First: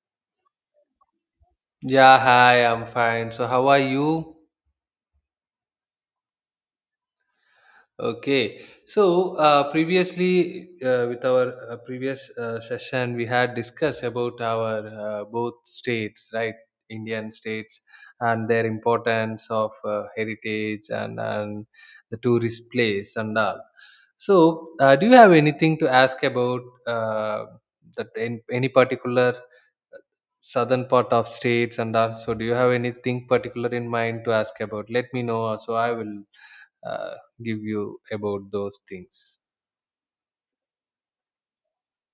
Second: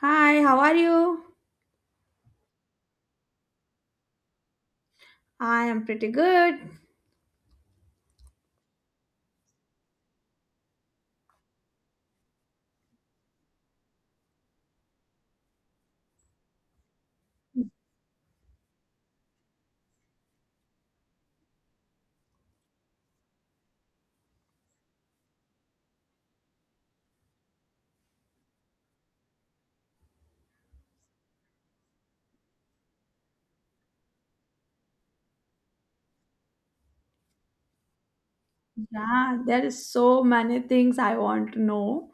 Hi, how are you? Yeah, hi, I'm fine. So, how are you? I am pretty good. Okay. So, previously, with our previous session, we had discussed about our both states, right? Indian states and their importance of heritage and the tourist place and all. So, do you have anything to ask about uh, that in, any particular southern part of states and all. So, do you have anything particular in mind to ask about, let me know, so I will uh, give you about those things. Yeah, there is so many things I want to know.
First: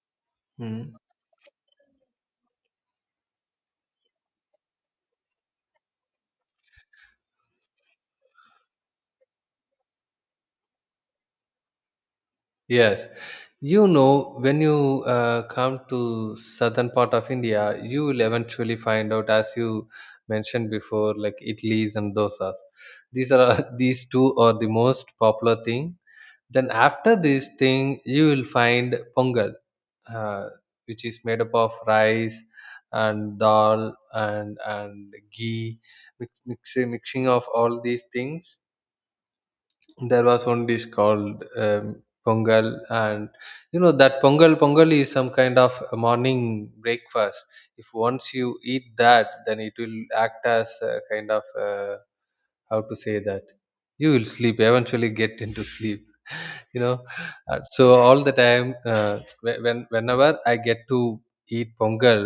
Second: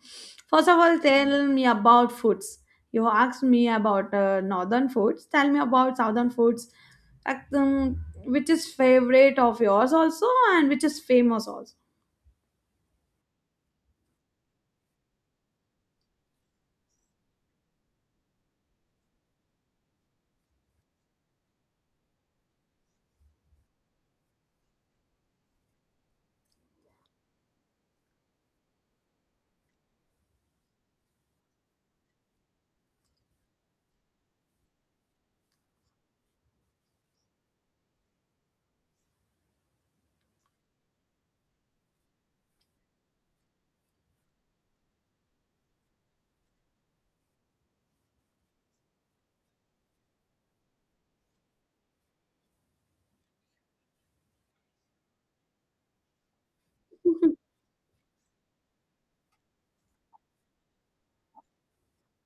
First of Hmm. all, tell me about foods. You asked me about northern foods. Tell me about southern foods. Like, which is favorite of yours also, and which is famous also. Yes, when you come to southern part of India, you will eventually find out, as you mentioned before, like idlis and dosas. These are these two are the most popular thing. Then after this thing, you will find pongal, uh, which is made up of rice and dal and ghee, mixing of all these things. There was one dish called pongal, and you know that pongal is some kind of a morning breakfast. If once you eat that, then it will act as a kind of, how to say that, you will sleep, eventually get into sleep. You know. So all the time, uh, whenever I get to eat pongal.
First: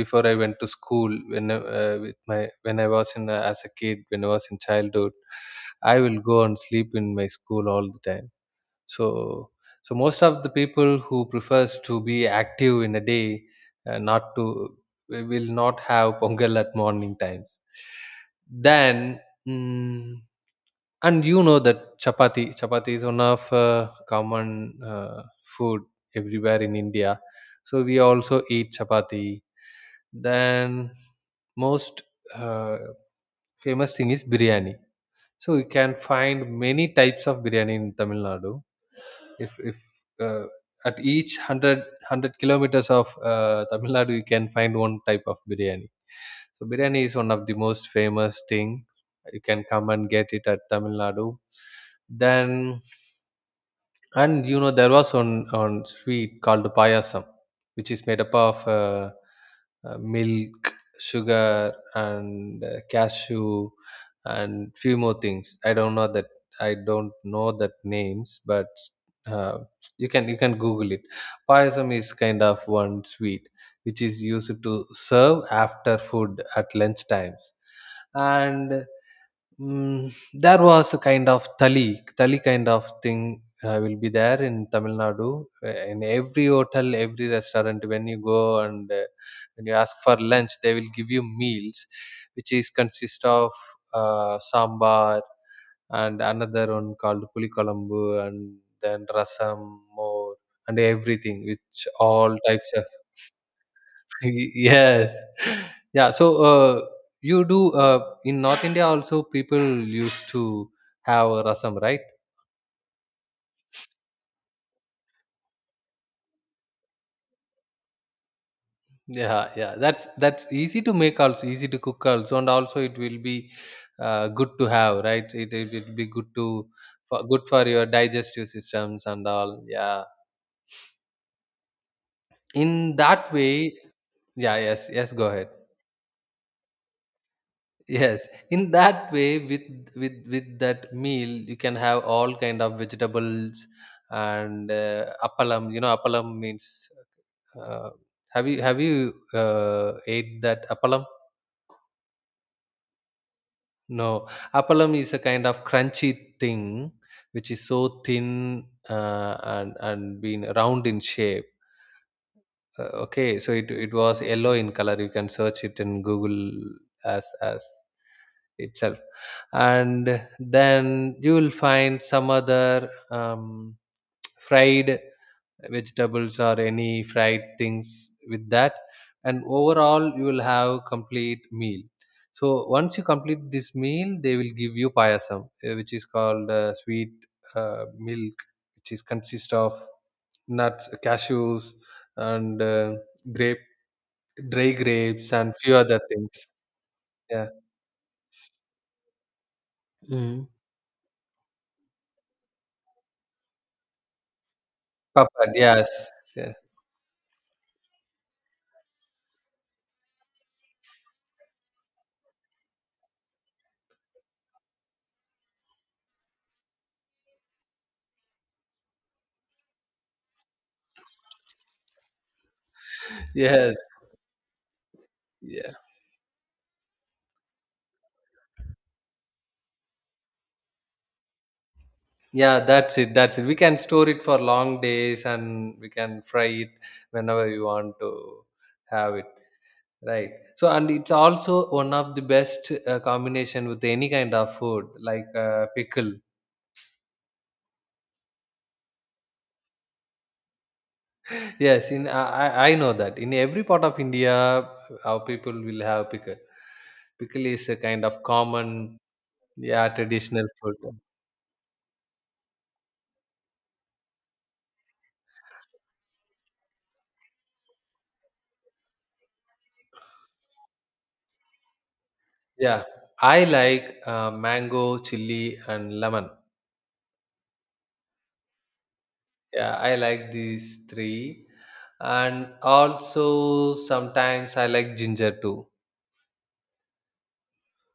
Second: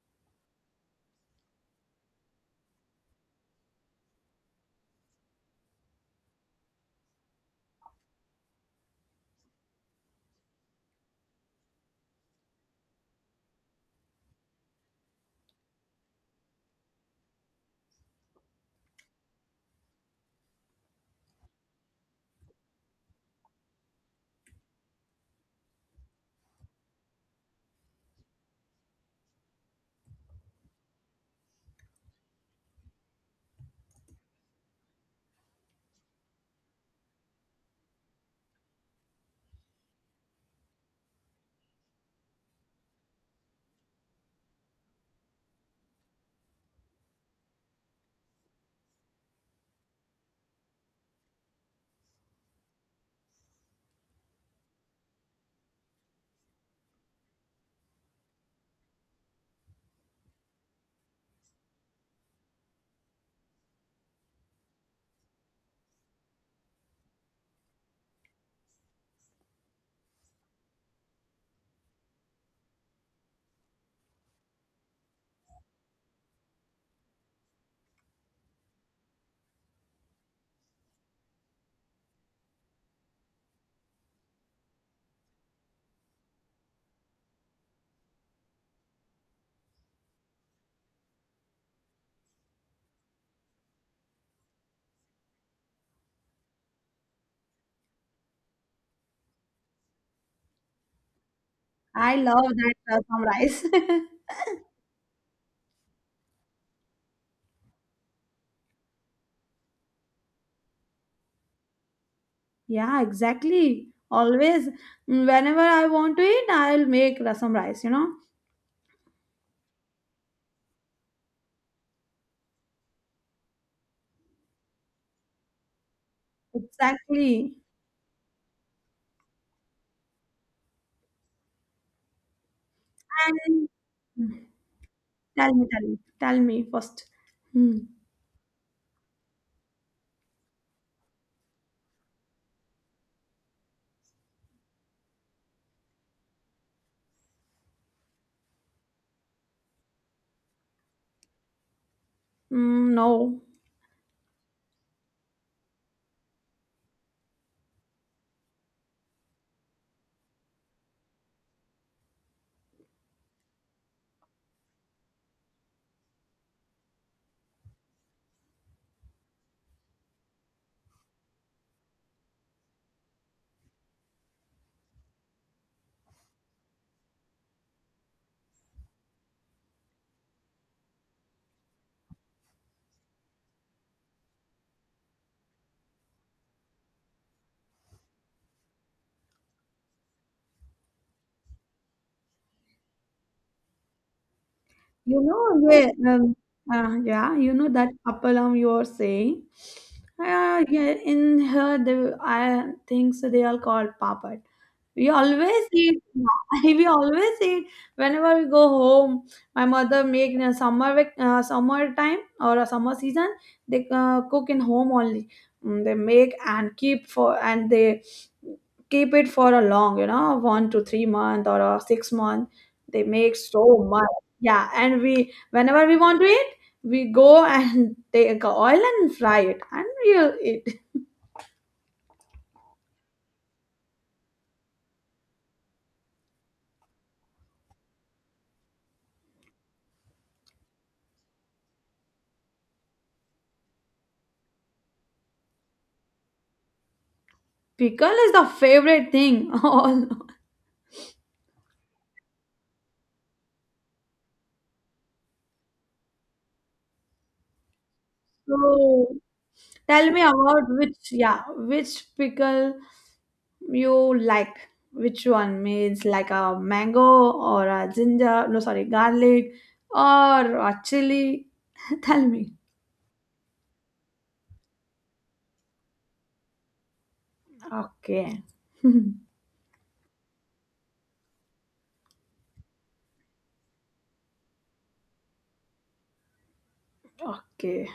Before I went to school, with my when I was in as a kid, when I was in childhood, I will go and sleep in my school all the time. So, so most of the people who prefers to be active in a day, not to, will not have pongal at morning times. Then, mm, and you know that chapati is one of common food everywhere in India. So we also eat chapati. Then, most uh, famous thing is biryani. So you can find many types of biryani in Tamil Nadu. If uh, at each hundred kilometers of Tamil Nadu, you can find one type of biryani. So biryani is one of the most famous thing. You can come and get it at Tamil Nadu. Then, and you know, there was one sweet called payasam, which is made up of milk, sugar, and cashew, and few more things. I don't know that. I don't know that names, but uh, you can Google it. Payasam is kind of one sweet, which is used to serve after food at lunch times, and there was a kind of thali, thali kind of thing will be there in Tamil Nadu. In every hotel, every restaurant, when you go and when you ask for lunch, they will give you meals, which is consist of sambar and another one called pulikalambu, and then rasam more and everything, which I all love types that of rasam rice. yes. Yeah, so, you do, in north India also people used to have a rasam, right? Yeah, exactly. Always, mm, whenever I want to eat, I'll make rasam rice. You know, Yeah, yeah, that's easy to make, also easy to cook also, and also it will be good to have, right? It will be good to, for, good exactly. for your digestive systems and all. Yeah, in that way. And Yeah, yes, yes, go ahead. tell me, tell me, tell me first. Hmm. Yes, in that way, with with that meal, you can have all kind of vegetables and appalam. You know appalam means, uh, have you, ate that appalam? Mm, no. No, appalam is a kind of crunchy thing, which is so thin, and being round in shape, okay. So it was yellow in color, you can search it in Google, as itself, and then you will find some other fried vegetables or any fried things with that, and overall you will have complete meal. So once you complete this meal, they will give you payasam, which is called sweet milk, which is consist of nuts, cashews, and grape dry You grapes, and know, few yeah, other things. Yeah, Yeah. you know that appalam you are saying. Mm. Yeah, in here, they, I think so they are called papad. We Papad. always Yes, eat. yes. We always eat whenever we go home. My mother make in a summer time or a summer season. They cook in home only. Mm, they make and keep for and they keep it for a long, you know, 1 to 3 month or a 6 month. They make Yes. so much. Yeah, and we Yeah. whenever we want to eat, we go and take oil and fry it, and we'll eat. Yeah, that's it. That's it. We can store it for long days, and we can fry it whenever we want to have it. Right. So, and it's also one of the best combination with any kind of food, like pickle. Pickle is the favorite thing. All Yes, in I know that in every part of India, our people will have pickle. Pickle is a kind of common, so yeah, tell me traditional about food. which, yeah, which pickle you like. Which one means like a mango or a ginger? No, sorry, garlic or a chili. Tell me. Yeah, I like mango, chili, and lemon. Okay. Yeah, I like these three, and also sometimes I like ginger too. Okay.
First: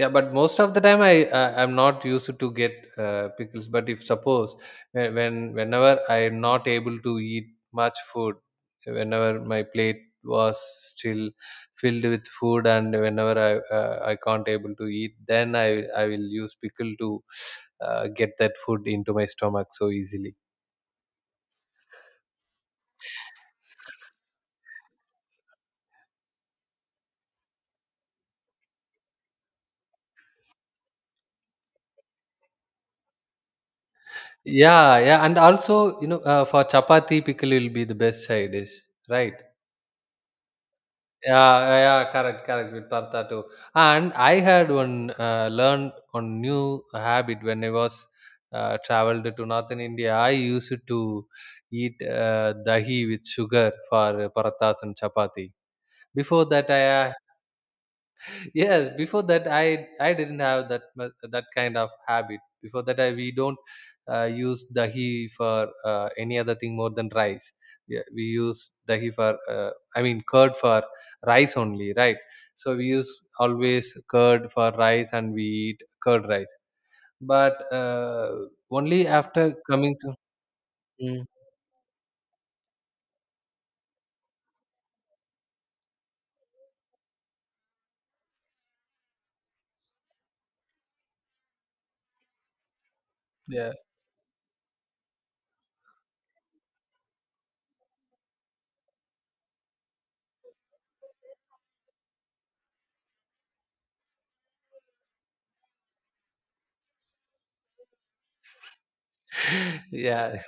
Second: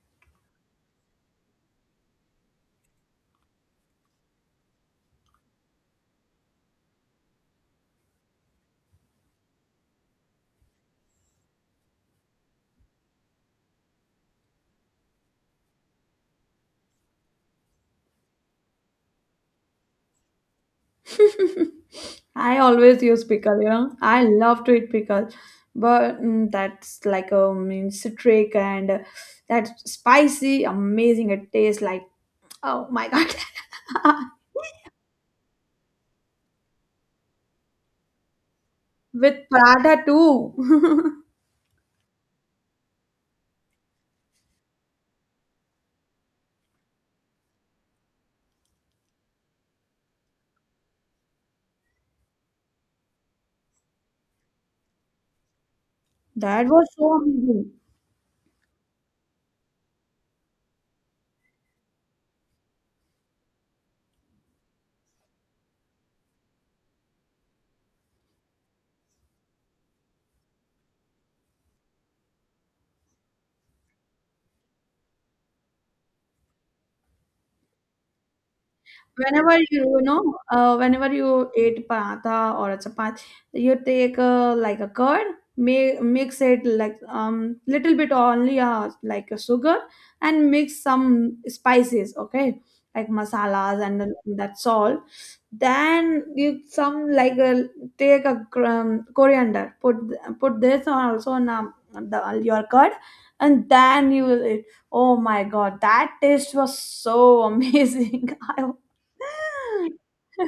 Yeah, but most of the time, I'm not used to get pickles. But if suppose, whenever I'm not able to eat much food, whenever my plate was still filled with food, and whenever I can't able to eat, then I will use pickle to get that food into my stomach so easily. I always use pickle, you know. I love to eat pickle, but mm, that's like a mean citric and that's spicy, amazing. It tastes like oh my god. Yeah, yeah, and also, for chapati, pickle will be the best side dish, right? With paratha too. Yeah, yeah, yeah, correct, correct with paratha too. And I had one learned one new habit when I was traveled to northern India. I used to eat dahi with sugar for parathas and chapati. Before That that, was so I— amazing. yes, before that, I didn't have that kind of habit. Before that, we don't use dahi for any other thing more than rice. Yeah, we use dahi for, I mean curd for rice only, right? So we use always curd for rice, and we eat curd rice. But only after Whenever coming you to— know, whenever Mm, you eat paratha or a chapati, you take like a curd, mix it like little bit only like a sugar and mix some spices, okay, like yeah. masalas and that's all. Then you some like a, take a coriander, put this on also on the, your curd, and then you will eat. Oh my god, that taste was so amazing. I, Yeah.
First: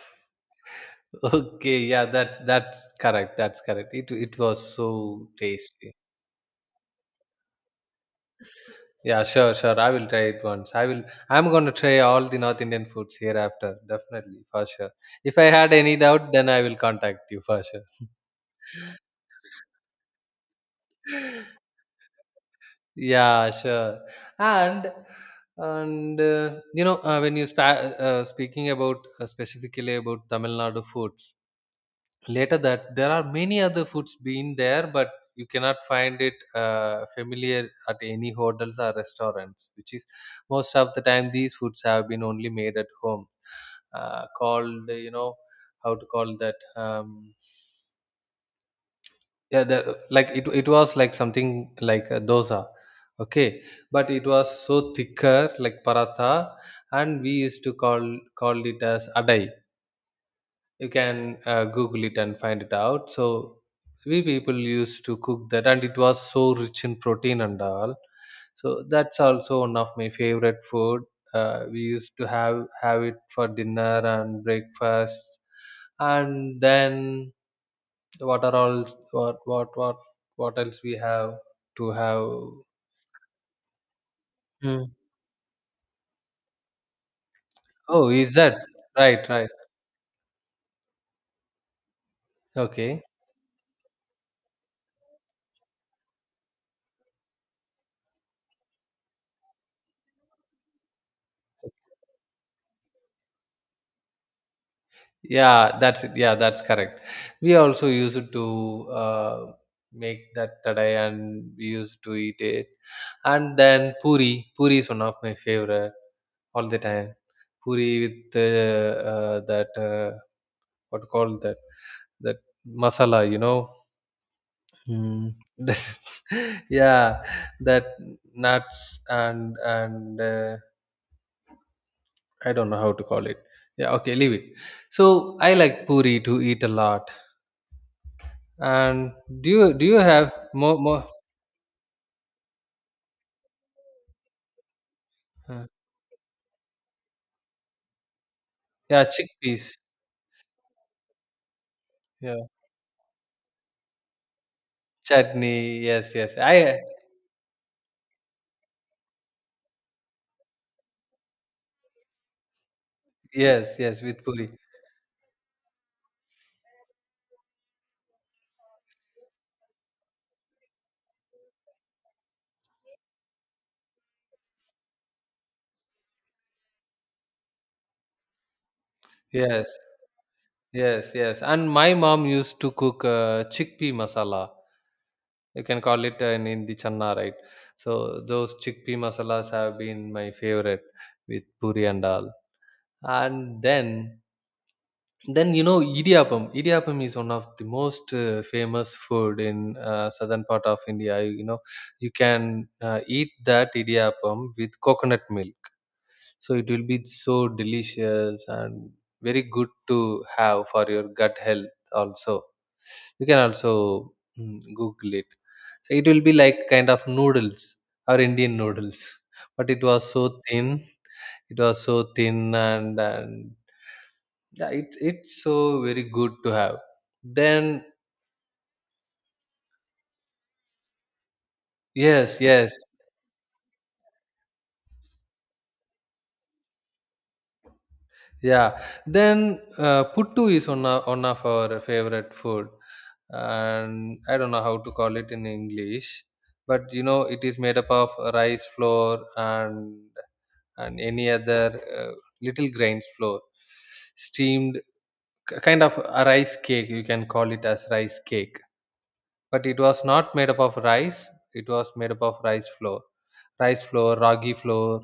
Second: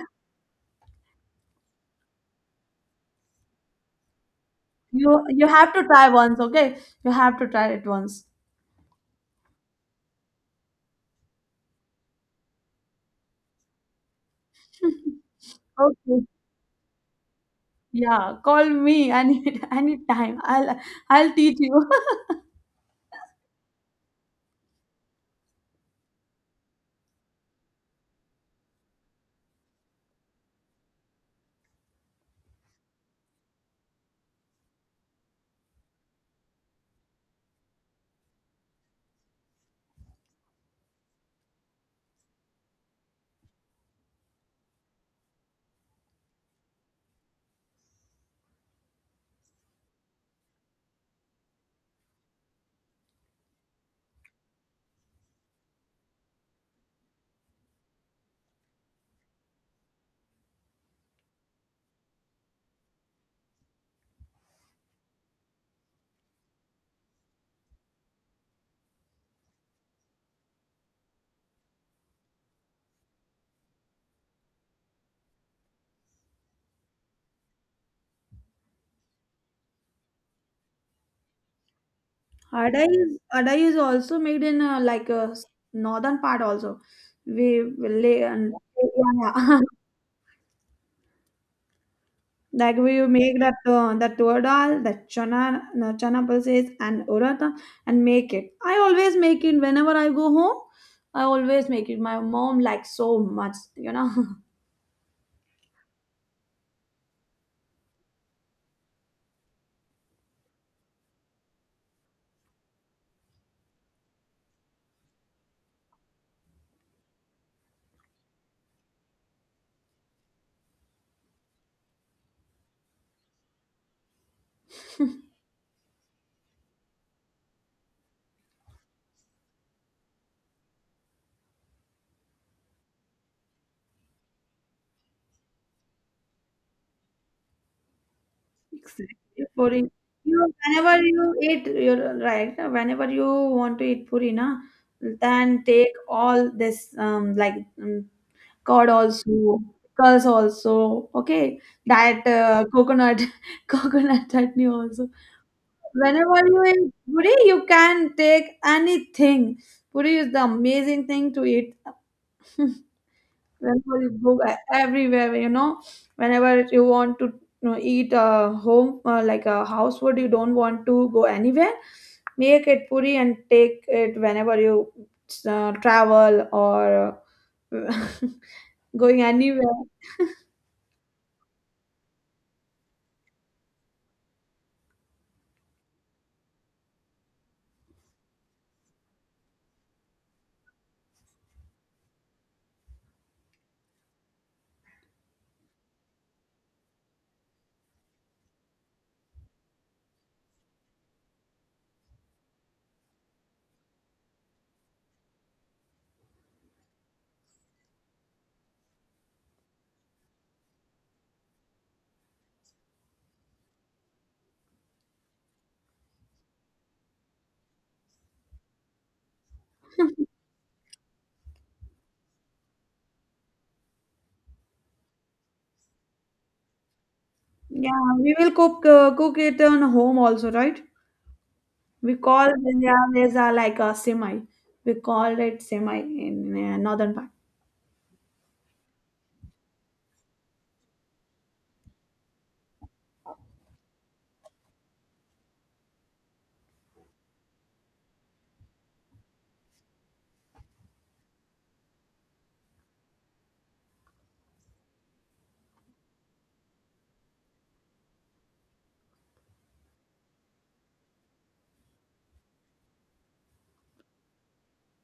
Okay, yeah, that's correct, that's correct, it was you so you have to tasty. try once, okay? You have to try it once. Yeah, sure, sure. I will try it once. I will. I'm going to try all the North Indian foods hereafter. Definitely, for sure. If I had any Okay. doubt, then I will contact you for sure. Yeah, call me any anytime. I'll teach you. Yeah, sure. And and when you speaking about specifically about Tamil Nadu foods. Later that there are many other foods being there, but you cannot find it familiar at any hotels or restaurants, which is most of the time these foods have been only made at home, called, you know, how to call that, yeah, like it was like something like a dosa, okay, but it was so thicker, like paratha, and we used to call, called it as adai. You can Google it and find it out. So we people used to cook that, and it was so rich in protein and all. So that's also one of my favorite food. We used to have it for dinner and breakfast. And then, what are all what what what what else we have to have. Ada is also made in Mm. like a s- northern part also. We will Oh, lay is and that yeah, right? Right. yeah. Like we Okay, make that that tur dal, that chana pulses and urata and make it. I always make it whenever I go home. I always make it. My mom likes so much, you know. yeah, that's it. Yeah, that's correct. We also used to make that today, and we used to eat it. And then, puri. Puri is one of my favorite all the time. Puri with that what called that masala, you know. Mm. Yeah, that nuts and I don't know how to call it. Yeah, okay, leave it. So I like puri to eat a lot. And Exactly. do you do Puri. you have You, more whenever more? you eat, you're right. Whenever you want to eat puri, na, then uh, take all this like um, curd yeah, also, chickpeas. pickles also. Okay, that Yeah, coconut, coconut chutney also. chutney. Yes, yes. Whenever you I— eat puri, you can take anything. Puri is the amazing thing to eat. yes, yes, Whenever you with go puri. e- everywhere, you know, whenever you want to, you know, eat a home like a house food, you don't want to go anywhere. Make it puri and take it whenever you travel or uh, going Yes. anywhere. Yes, yes. And my mom used to cook chickpea masala. You can call it in Hindi channa, right? So those chickpea masalas have been my favorite with puri and dal. And then you know, idiyappam. Idiyappam is one of the most famous food in southern part of India. You know, you can eat that idiyappam with coconut milk. So it will be so delicious and very good to have for your gut health also. You can also Google it. So it will be like kind of noodles, or Indian noodles, but it was so thin. It was so thin, and yeah, it's so very good to have. Then, Yeah, we will cook it on home also, right? We yes, call, yes, yeah, there's a like a semi. We call it semi in northern part. yeah. Then puttu is one of our favorite food, and I don't know how to call it in English. But you know it is made up of rice flour and and any other uh, little grains flour, steamed, kind of a rice cake. You can call it as rice cake, but it was not made up of rice. It was made up of rice flour, ragi flour,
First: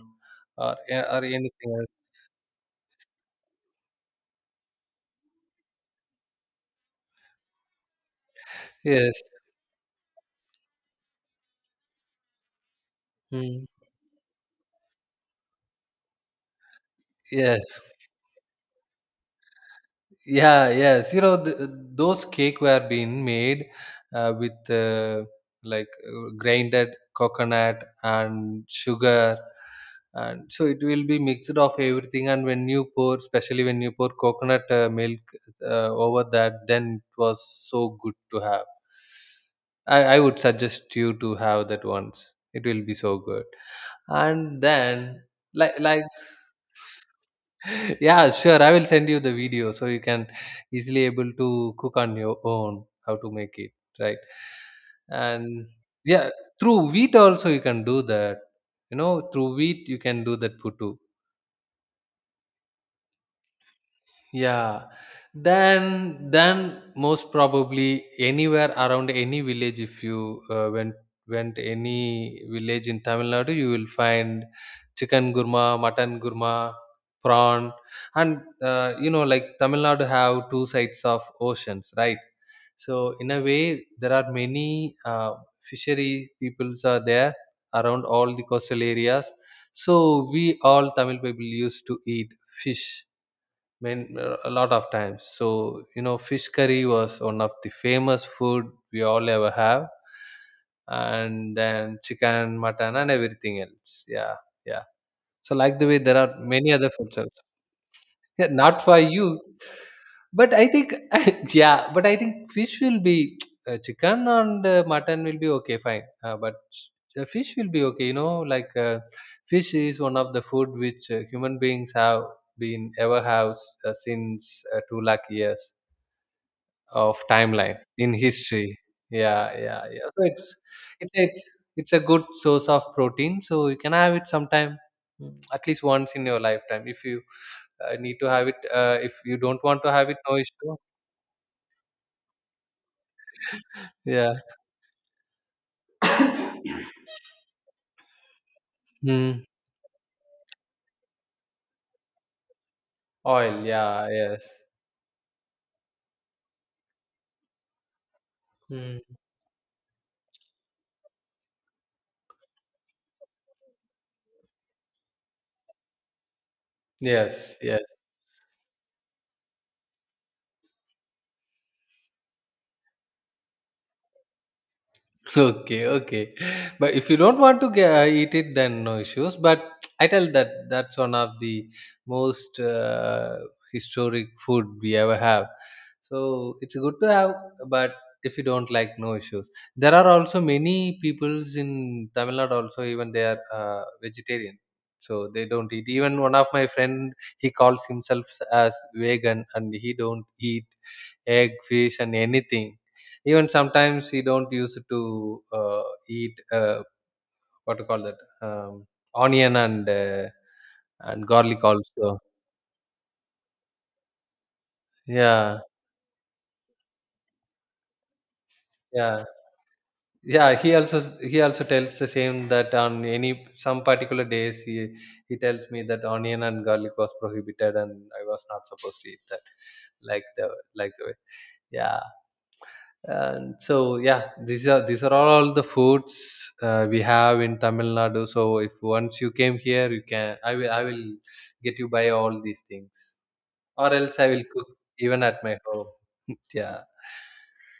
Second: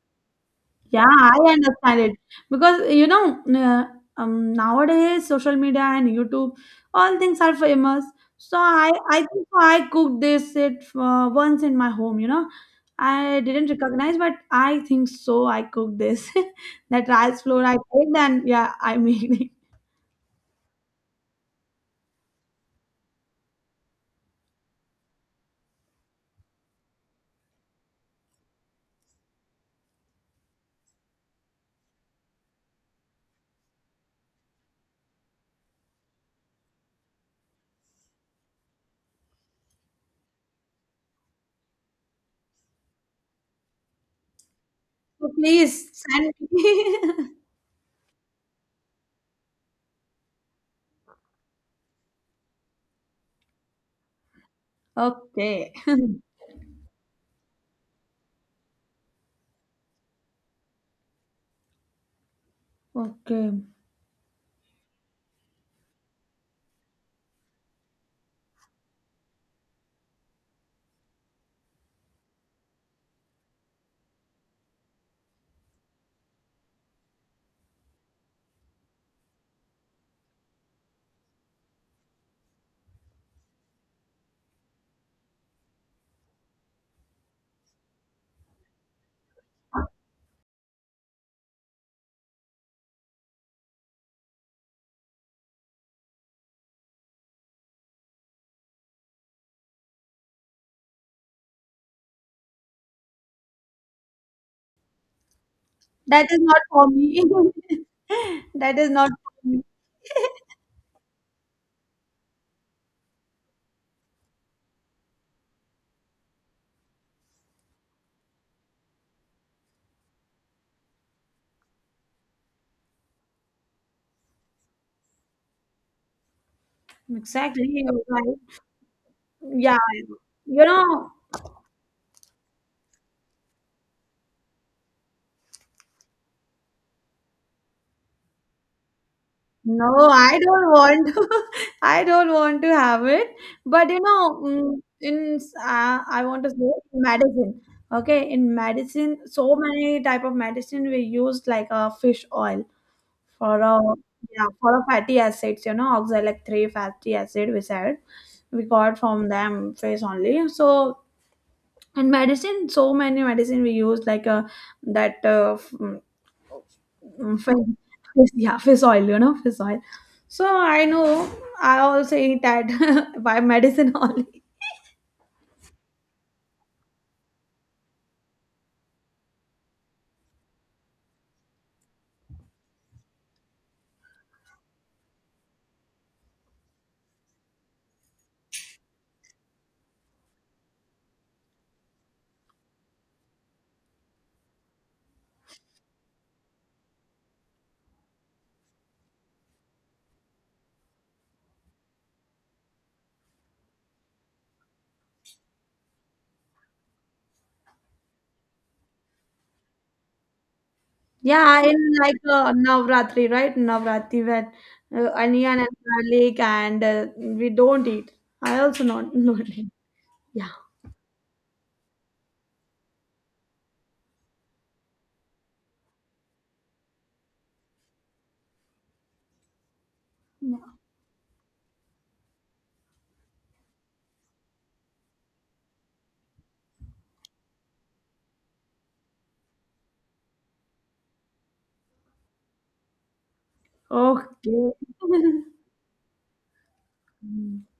or, Yeah, or I anything else. understand it because you know nowadays social media and YouTube, all things are famous. So I Yes. I think so I cooked this it once in my home. You know, I didn't Mm. recognize, but I think so. I cooked this that rice Yes. flour I made, and yeah, I made it. Yeah, yes. You know, th those cake were being made with like grinded coconut and sugar, and so it will be mixed of everything. And when you pour, especially when you pour coconut milk over that, then it was so good to have. I would suggest you to have that once. It will be so good. And then, So please like like send me. yeah, sure, I will send you the video so you can easily able to cook on your own how to make it, right. And Okay. yeah, through wheat also you can do that, you know, through wheat you can do that puttu. Okay, Yeah, then most probably anywhere around any village, if you went any village in Tamil Nadu, you will find chicken gurma, mutton gurma, prawn, and you know, like Tamil Nadu have two sides of oceans, right? So in a way, there are many fishery peoples are there around all the coastal areas. So we all Tamil people used to eat fish men, a lot of times. So you know, fish curry was one of the famous food we all ever have, and then chicken, mutton, and everything else. Yeah, yeah. So like the way there that are is not many for other foods. me. Yeah, That not is for not you. for me. But I think, yeah, but I think fish will be, chicken and mutton will be okay, fine. But fish will be okay, you know, fish is one of the food which human beings have been ever have since 2 lakh years of Exactly. timeline You're in right. history. Yeah, Yeah, yeah, yeah. So it's, you know, it's, it's, it's a good source of protein. So you can have it sometime, at least once in your lifetime if you need to have it. If you don't want no, to have it, no I don't issue. want to. I don't want to have it. But you know, Yeah. mm, in I want to say in medicine. Okay, in medicine, Hmm. so many type of medicine we use like a fish oil for Oil. a, Yeah. Yes. yeah, for a fatty acids. You know, oxalic three fatty acid we said we got Hmm. from them face only. So in medicine, so many medicine we use like a that uh, f- mm, Yes. Yes. Yeah, fish oil, you know, fish oil. So I know I also eat that by medicine only. Okay, okay. But if you don't want to get, eat it, then no issues. But I tell that that's one of the most historic food we ever have. So it's good to have, but if you don't like, no issues. There are also many peoples in Tamil Nadu also, even they are vegetarian. So they don't eat. Even one of my friend, he calls himself as vegan and he don't eat egg, fish and anything, even sometimes he don't use it to eat what to call that um, onion and Yeah, garlic in like also. Navratri, right? Navratri, when onion Yeah, and garlic and we don't eat. I also not yeah, not eat. Yeah. yeah. He also tells the same that on any some particular days he tells me that onion and garlic was prohibited and I was not supposed to eat that, like the like the way. Yeah. And so yeah, these are all the foods we have in Tamil Nadu, so if once you came here you can, I will get you buy all these things, or else I will cook Okay. even at my home. Yeah,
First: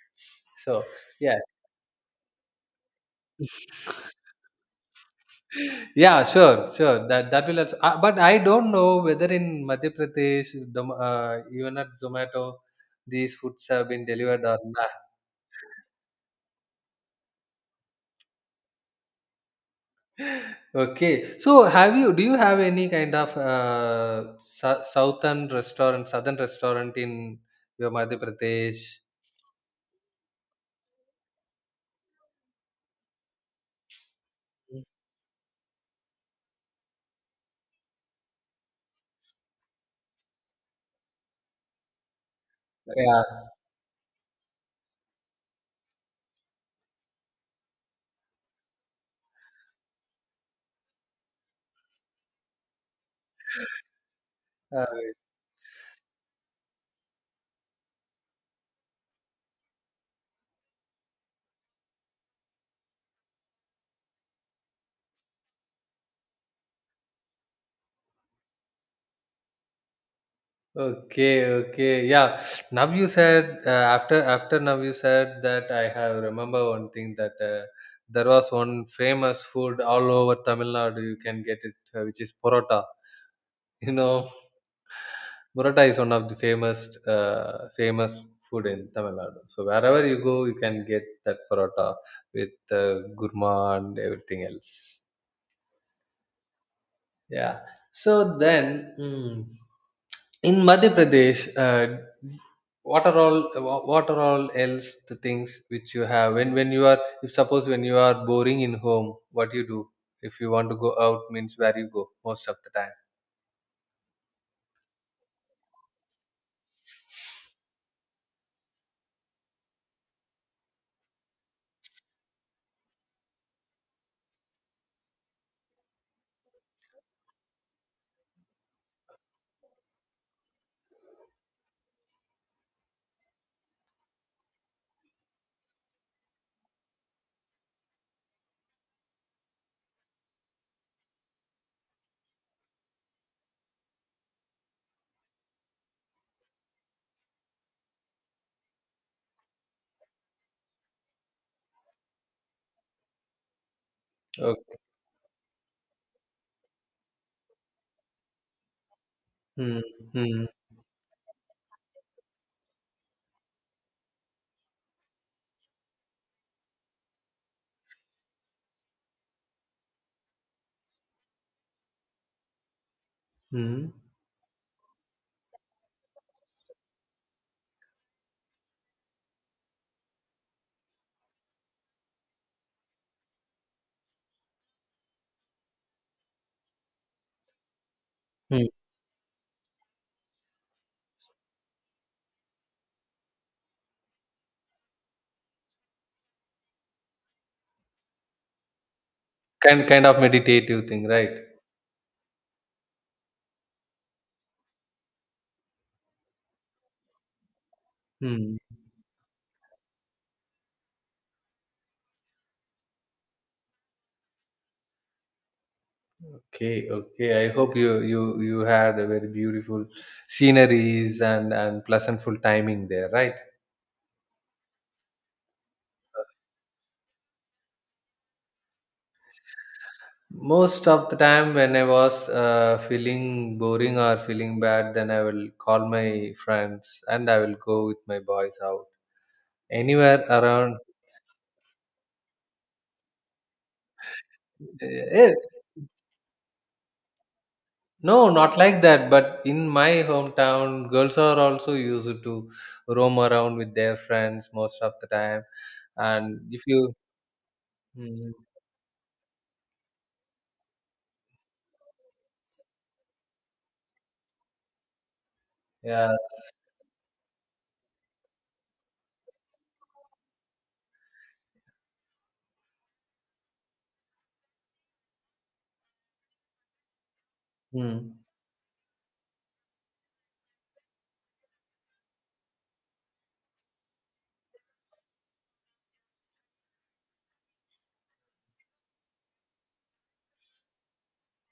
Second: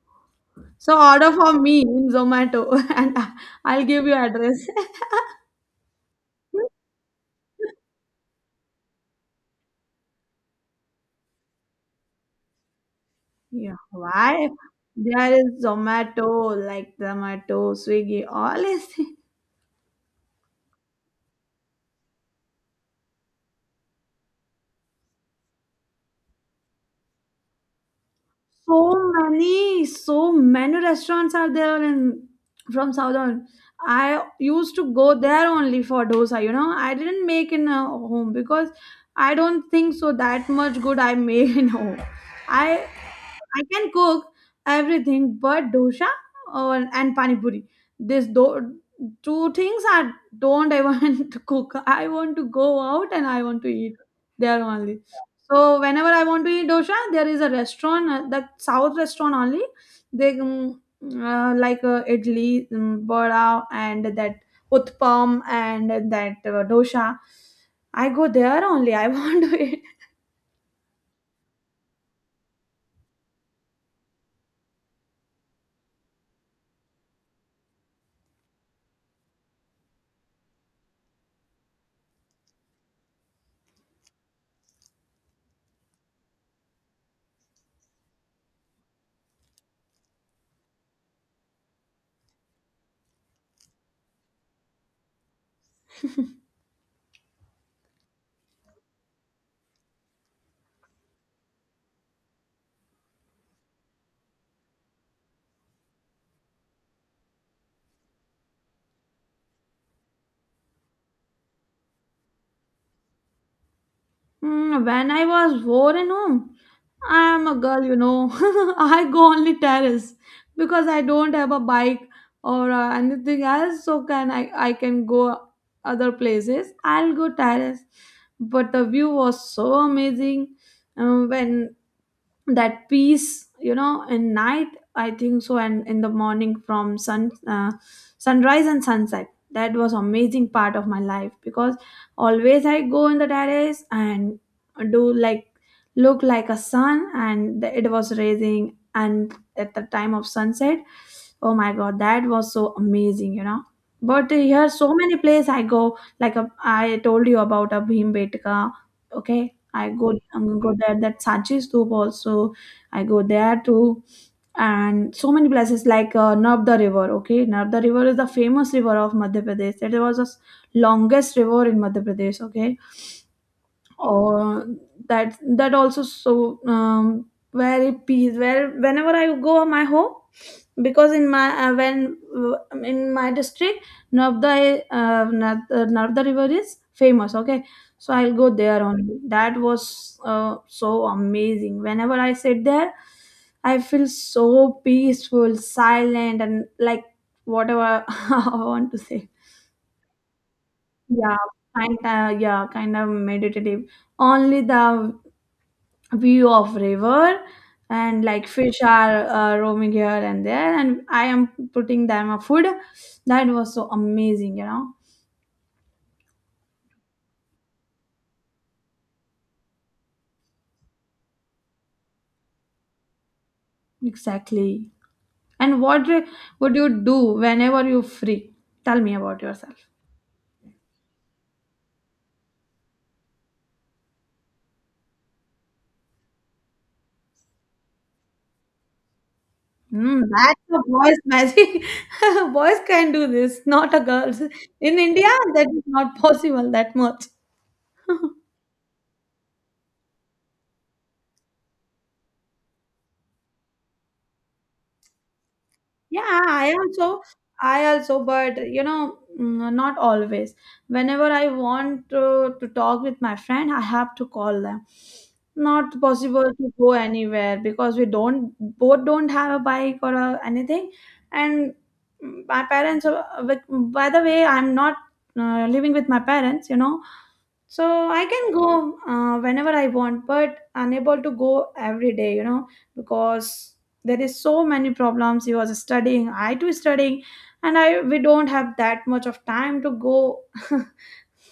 so So order yeah, for me in Zomato and I- I'll give you address. yeah sure that that will also, but I don't know whether in Madhya Pradesh Dom- uh, even at Zomato these foods Yeah, have been delivered why? or not. There is Zomato, like Zomato, Swiggy, all is Okay. So have you, do you have any kind of southern restaurant in your Madhya Pradesh? so many, so many restaurants are there in from southern. I used to go there only for dosa. You know, I didn't make in home because I don't think so that much good I made in home. I Yeah. I can cook everything but dosha or and pani puri. This do, two things I don't, I want to cook. I want to go out and I want to eat there Uh, only. So whenever I want to eat dosha, there is a restaurant, that South restaurant only. They like idli, vada, and that utpam and that dosha. I go there only. I want to eat. okay. Okay. Yeah. Now you said after now you said that I have remember one thing that there was one famous food all over Tamil Nadu. You can get it, which is porota. You know. Burrata is one of the famous food in Tamil Nadu. So wherever you go, you can get that burrata with gurma and everything else. Yeah. So then, mm, in Madhya Pradesh, what are all what are all else the things which you have when you are, if suppose when you are boring in home, what you do if you want to go out means where you go most of the time. Hmm, when I was four and home, I am a girl, you know. I go only terrace because I don't have a bike or anything else. So can I? I can go other places. I'll go terrace, but the view was so amazing. When that peace you know in night, I think so, and in the morning from sunrise and sunset, that was amazing part of my life because always I go in the terrace and do like look like a sun and it was raising, and at the time of sunset, oh my god, that was so amazing, you know. But here Okay. so many places I go like a, I told you about a bhimbetka, okay, Hmm. I go Hmm. Go there. That Sanchi Stup also, I go there too, and so many places like Narmada River. Okay, Narmada River is the famous river of Madhya Pradesh. It was the s- longest river in Madhya Pradesh. Okay, Hmm. or that, that also so very peace where whenever I go my home because in my when in my district Navda river is famous, okay. So I'll go Hmm. there only. That was so amazing whenever I sit there. I feel so peaceful, silent, and like whatever I want to say. Kind of meditative thing, right? Yeah, kind of, yeah, kind of meditative. Only the view of river and like Hmm. fish are roaming here and there and I am putting them a food. That was so amazing, you know. Okay, okay. I hope you had a very beautiful sceneries and pleasantful timing there, right? Exactly. And what re- would you do whenever you free? Tell me about yourself. Most of the time when I was feeling boring or feeling bad, then I will call my friends and I will go with my boys out Mm, anywhere that's around. a boy's magic. Boys can do this, not a girls in Eh, India. eh, That is not possible that much. No, not like that. But in my hometown, girls are also used to roam around with their friends most of the time. Yeah, And if you, I also, mm, but you know, mm, not always. Whenever I want to talk with my friend, I have to call them. Not yeah, possible to go anywhere because we don't both don't have a bike or a, anything. And mm, my parents, with, by the way, I'm not living with my parents. You know, so hmm. I can go whenever I want, but unable to go every day, you know, because there is so many problems. He was studying, I too studying, and I we don't have that much of time to go.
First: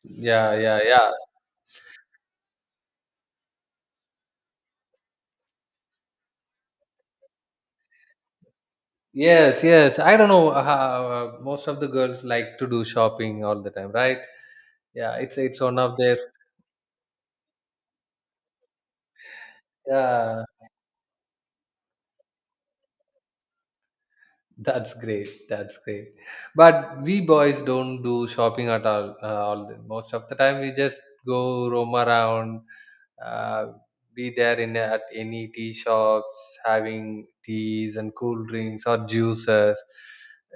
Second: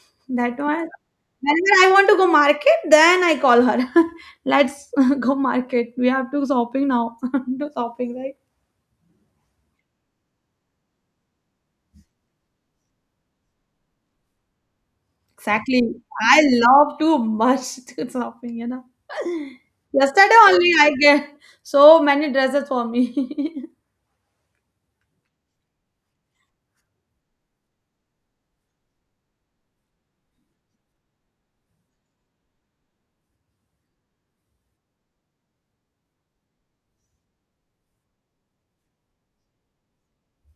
Yeah, That yeah, one. yeah. Whenever I want to go market, then I call her. Let's go market. We have to shopping now. Do shopping, right? Yes, yes. I don't know how most of the girls like to do shopping all the time, right? Yeah, it's one Exactly. of their, I love too much to shopping, you know. Yesterday yeah. only I get so many dresses for me. That's great. That's great. But we boys don't do shopping at all. Most of the time, we just go roam around, uh, be there in at any tea shops having teas and cool drinks or juices.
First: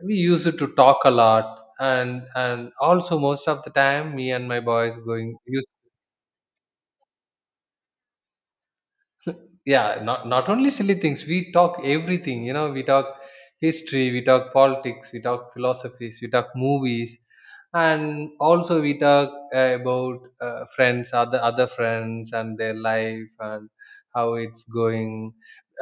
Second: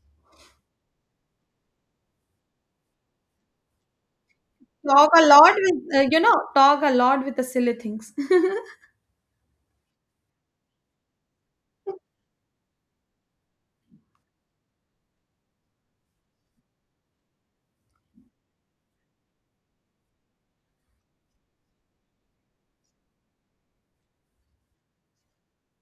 We used to talk a lot, and also most of the time me and my boys Talk a going, lot with, you know, talk a lot with the silly things. yeah, not not only silly things, we talk everything, you know, we talk history, we talk politics, we talk philosophies, we talk movies, and also we talk about friends, other friends and their life and how it's going.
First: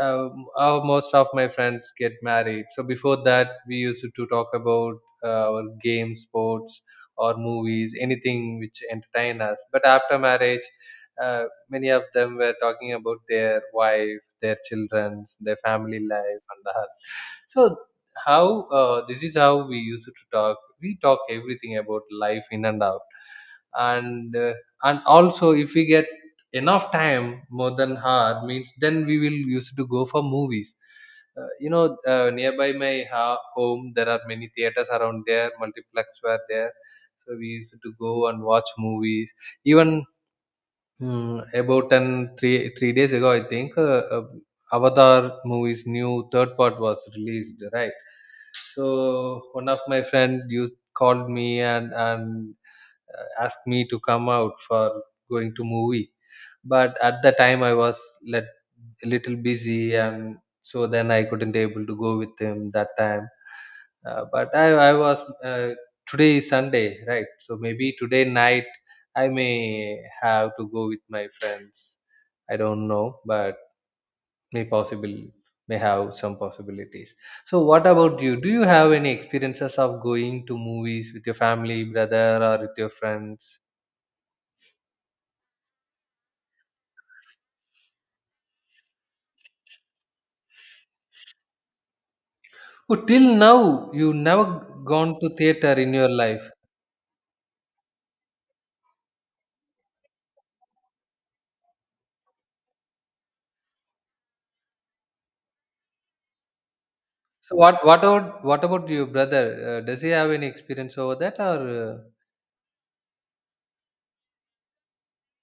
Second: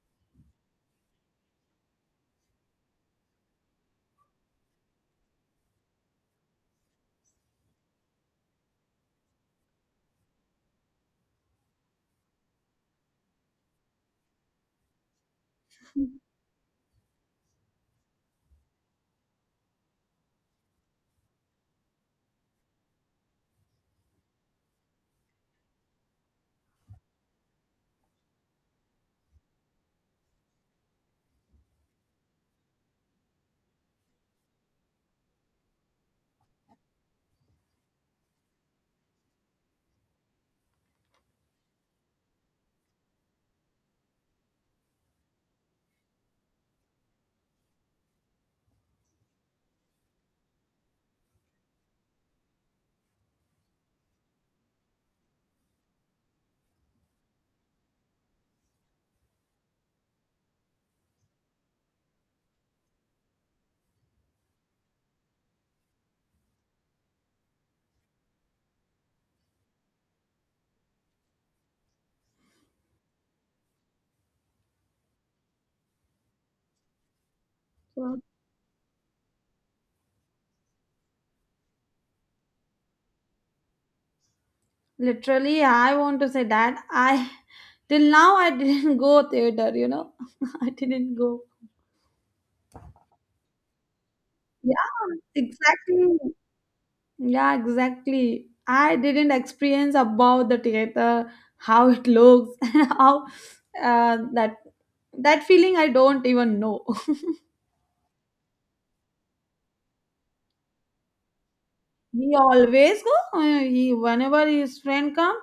Most of my friends get married, so before that we used to talk about our game, sports, or movies, anything which entertain us. But after marriage, uh, many of them were talking about their wife, their children, their family life and the health. So how, this is how we used to talk. We talk everything about life, in and out. And and also if we get enough time, more than hour means, then we will used to go for movies, you know. Nearby home there are many theaters around there, multiplex were there. So we used to go and watch movies even. Hmm, about an three days ago, I think Avatar movie's new third part was released, right? So one of my friend you called me and asked me to come out for going to movie. But at the time, I was let, a little busy, and so then I couldn't able to go with him that time. But I was today is Sunday, right? So maybe today night I may have to go with my friends. I don't know, but may possible, may have some possibilities. So what So, about you? Do you have any experiences of going to movies with your family, brother, or with your friends? literally, I want to say that I, till now, I didn't go theater, you know, I didn't go. Oh, till now you never Yeah, gone to theater in your exactly. life. Yeah, exactly. I didn't experience about the theater, how it looks, and how uh, that that feeling I don't even know. So what about what about your brother? Does he have any experience over that or? He always go. He whenever his friend come,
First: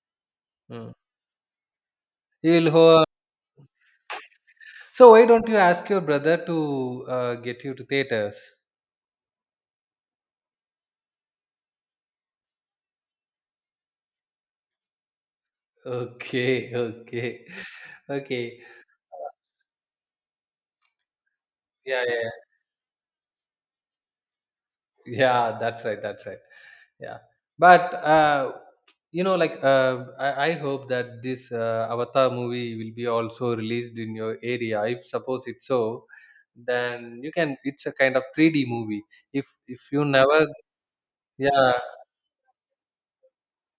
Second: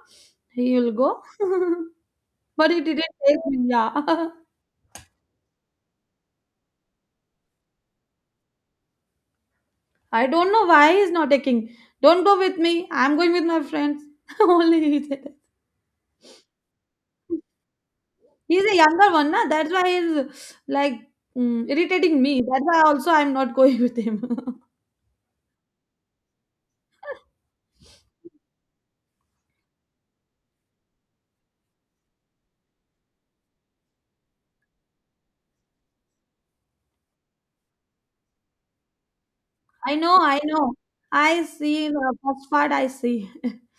He will Mm. go. But He'll he ho. didn't take me. Yeah. So why don't you ask your brother to get you to theaters? I don't know why he's not taking. Don't go with me. I'm going with my friends. Only he said that. Okay, okay, okay. He's a younger one, na? That's why he's like mm, Yeah, yeah, irritating yeah. me. That's why also I'm not going with him. Yeah, that's right. That's right. Yeah, but you know, like I hope that this Avatar movie will be also released in your area. If suppose it's so, then you can. It's a kind of 3D movie. If I you know, I never, know. I yeah, see the first part I see.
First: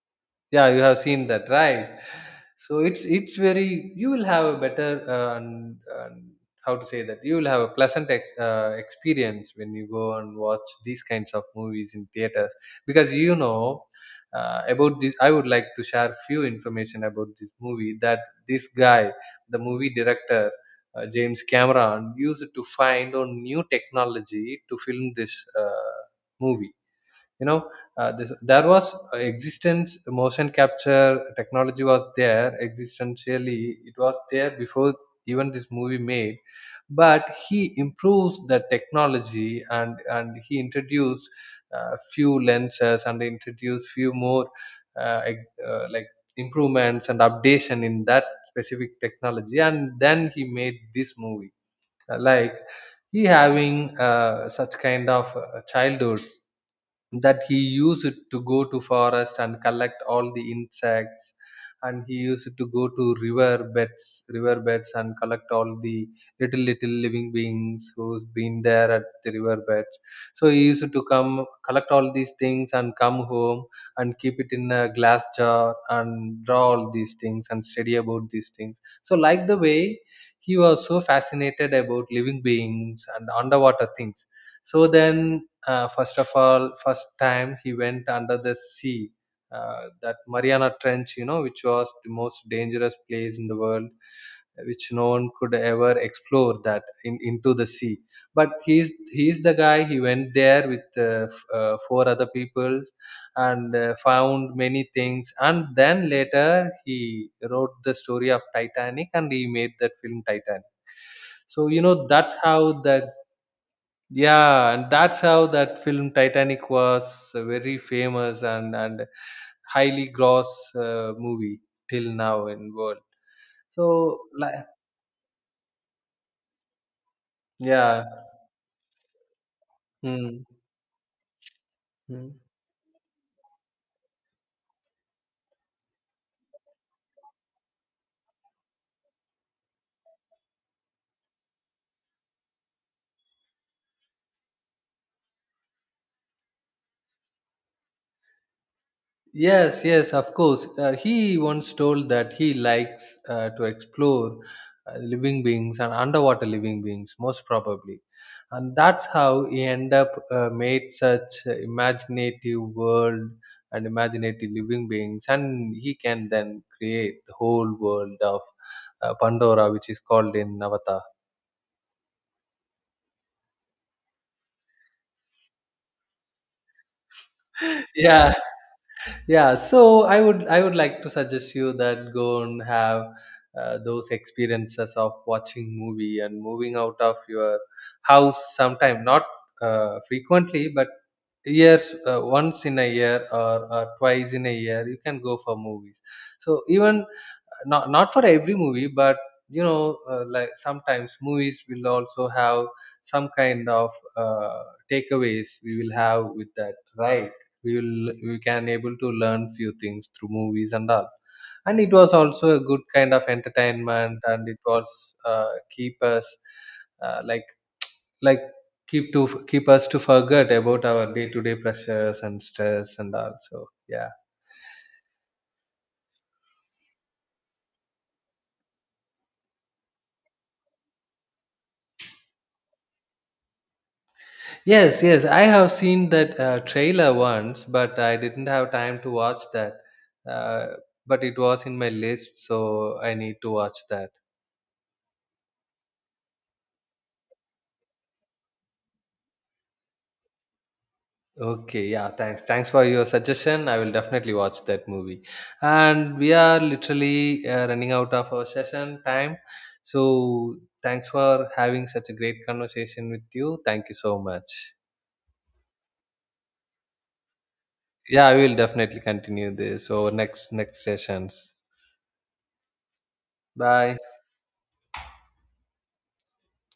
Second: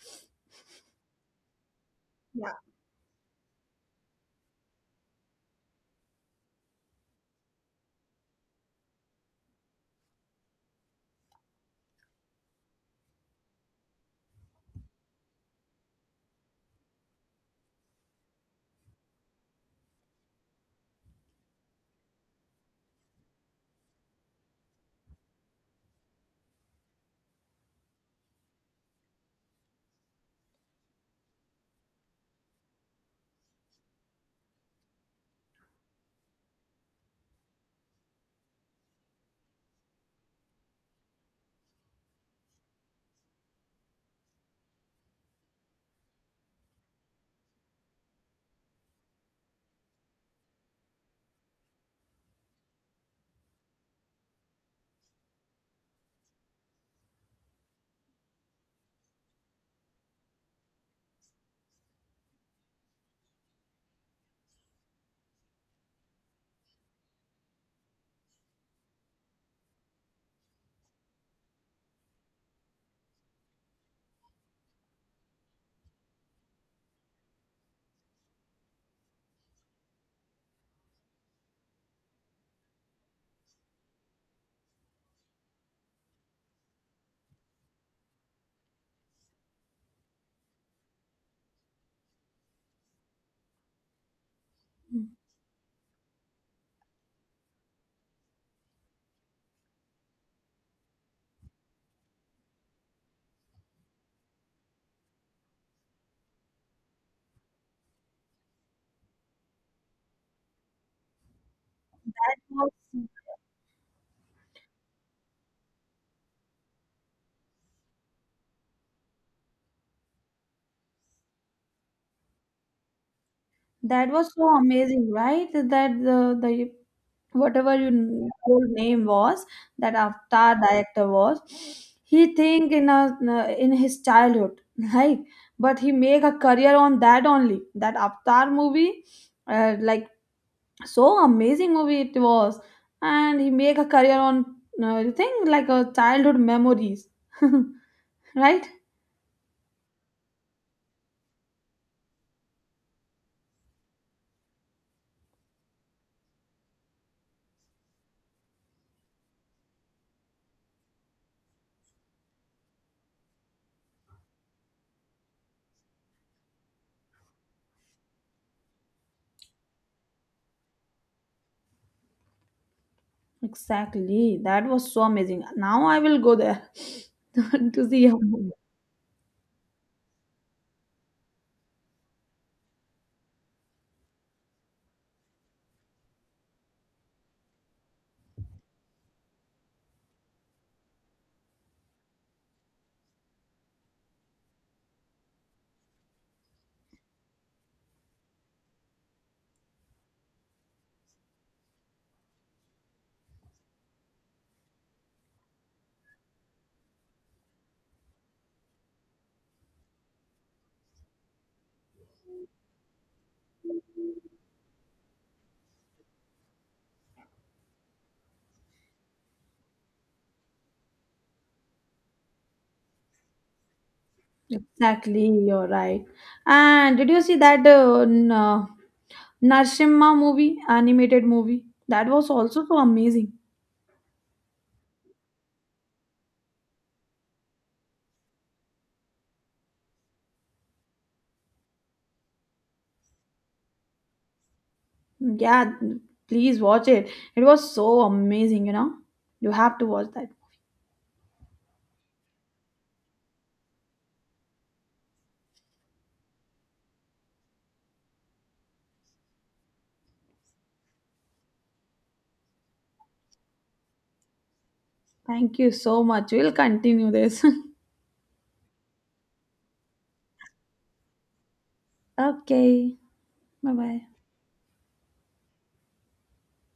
yeah, you have seen that, right? Yeah. So it's very, you will have a better uh, and, and how to say that, you will have a pleasant experience when you go and watch these kinds of movies in theaters, because you know, about this I would like to share few information about this movie, that this guy, the movie director, James Cameron used to find on new technology to film this movie, you know. Uh, there was existence motion capture technology was there, existentially it was there before even this movie made, but he improves the technology and he introduced few lenses and introduced few more like improvements and updation in that specific technology, and then he made this movie. Like he having such kind of childhood that he used to go to forest and collect all the insects, and he used to go to river beds and collect all the little little living beings who's been there at the river beds. So he used to come collect all these things and come home and keep it in a glass jar and draw all these things and study about these things. So like the way, he was so fascinated about living beings and underwater things. So then, first of all first time he went under the sea, that Mariana Trench, you know, which was the most dangerous place in the world, which no one could ever explore that in, into the sea. But he's the guy, he went there with four other people and found many things, and then later he wrote the story of Titanic and he made that film Titanic. So you know, that's how that, yeah, and that's how that film Titanic was a very famous and highly gross movie till now in world. That So was so like, amazing, right? That the whatever your yeah, n- old name was, that mm, avatar director was, he think in a, in his childhood like, but he make a career on that only, that avatar movie, like so amazing movie it was. And he make a career on you think like a childhood memories, right. yes, yes, of course. He once told that he likes to explore living beings and underwater living beings, most probably. And that's how he end up made such imaginative world and imaginative living beings. And he can then create the whole world of Pandora, which is called in Navata. Exactly, that was so amazing. Now I will go there to see Yeah, him. yeah, so I would like to suggest you that go and have those experiences of watching movie and moving out of your house sometime, not frequently, but years, once in a year or twice in a year you can go for movies. So even, not not for every movie, but you know, like sometimes movies will also have some kind of uh, takeaways we will have with that, right? We will, we can able to learn few things through movies and all, and it was also a good kind of entertainment, and it was uh, keep us uh, like like keep to keep us to forget about our day to day pressures and stress and all. So yeah, Exactly, you're right. And did you see that Narsimha movie, animated movie? That was also so amazing. yes, yes, I have seen that trailer once, but I didn't have time to watch that. Uh, but it was in my list, so I need to watch that. Yeah, please watch it. It was so amazing, you know. You have to watch that. Okay, yeah, thanks. Thanks for your suggestion. I will definitely watch that movie. And we are literally running out of our session time. So thanks for having such a great conversation with you. Thank you so much. Thank you so much. We'll continue this. Yeah, I will definitely continue this over next sessions. Okay, bye Bye. bye.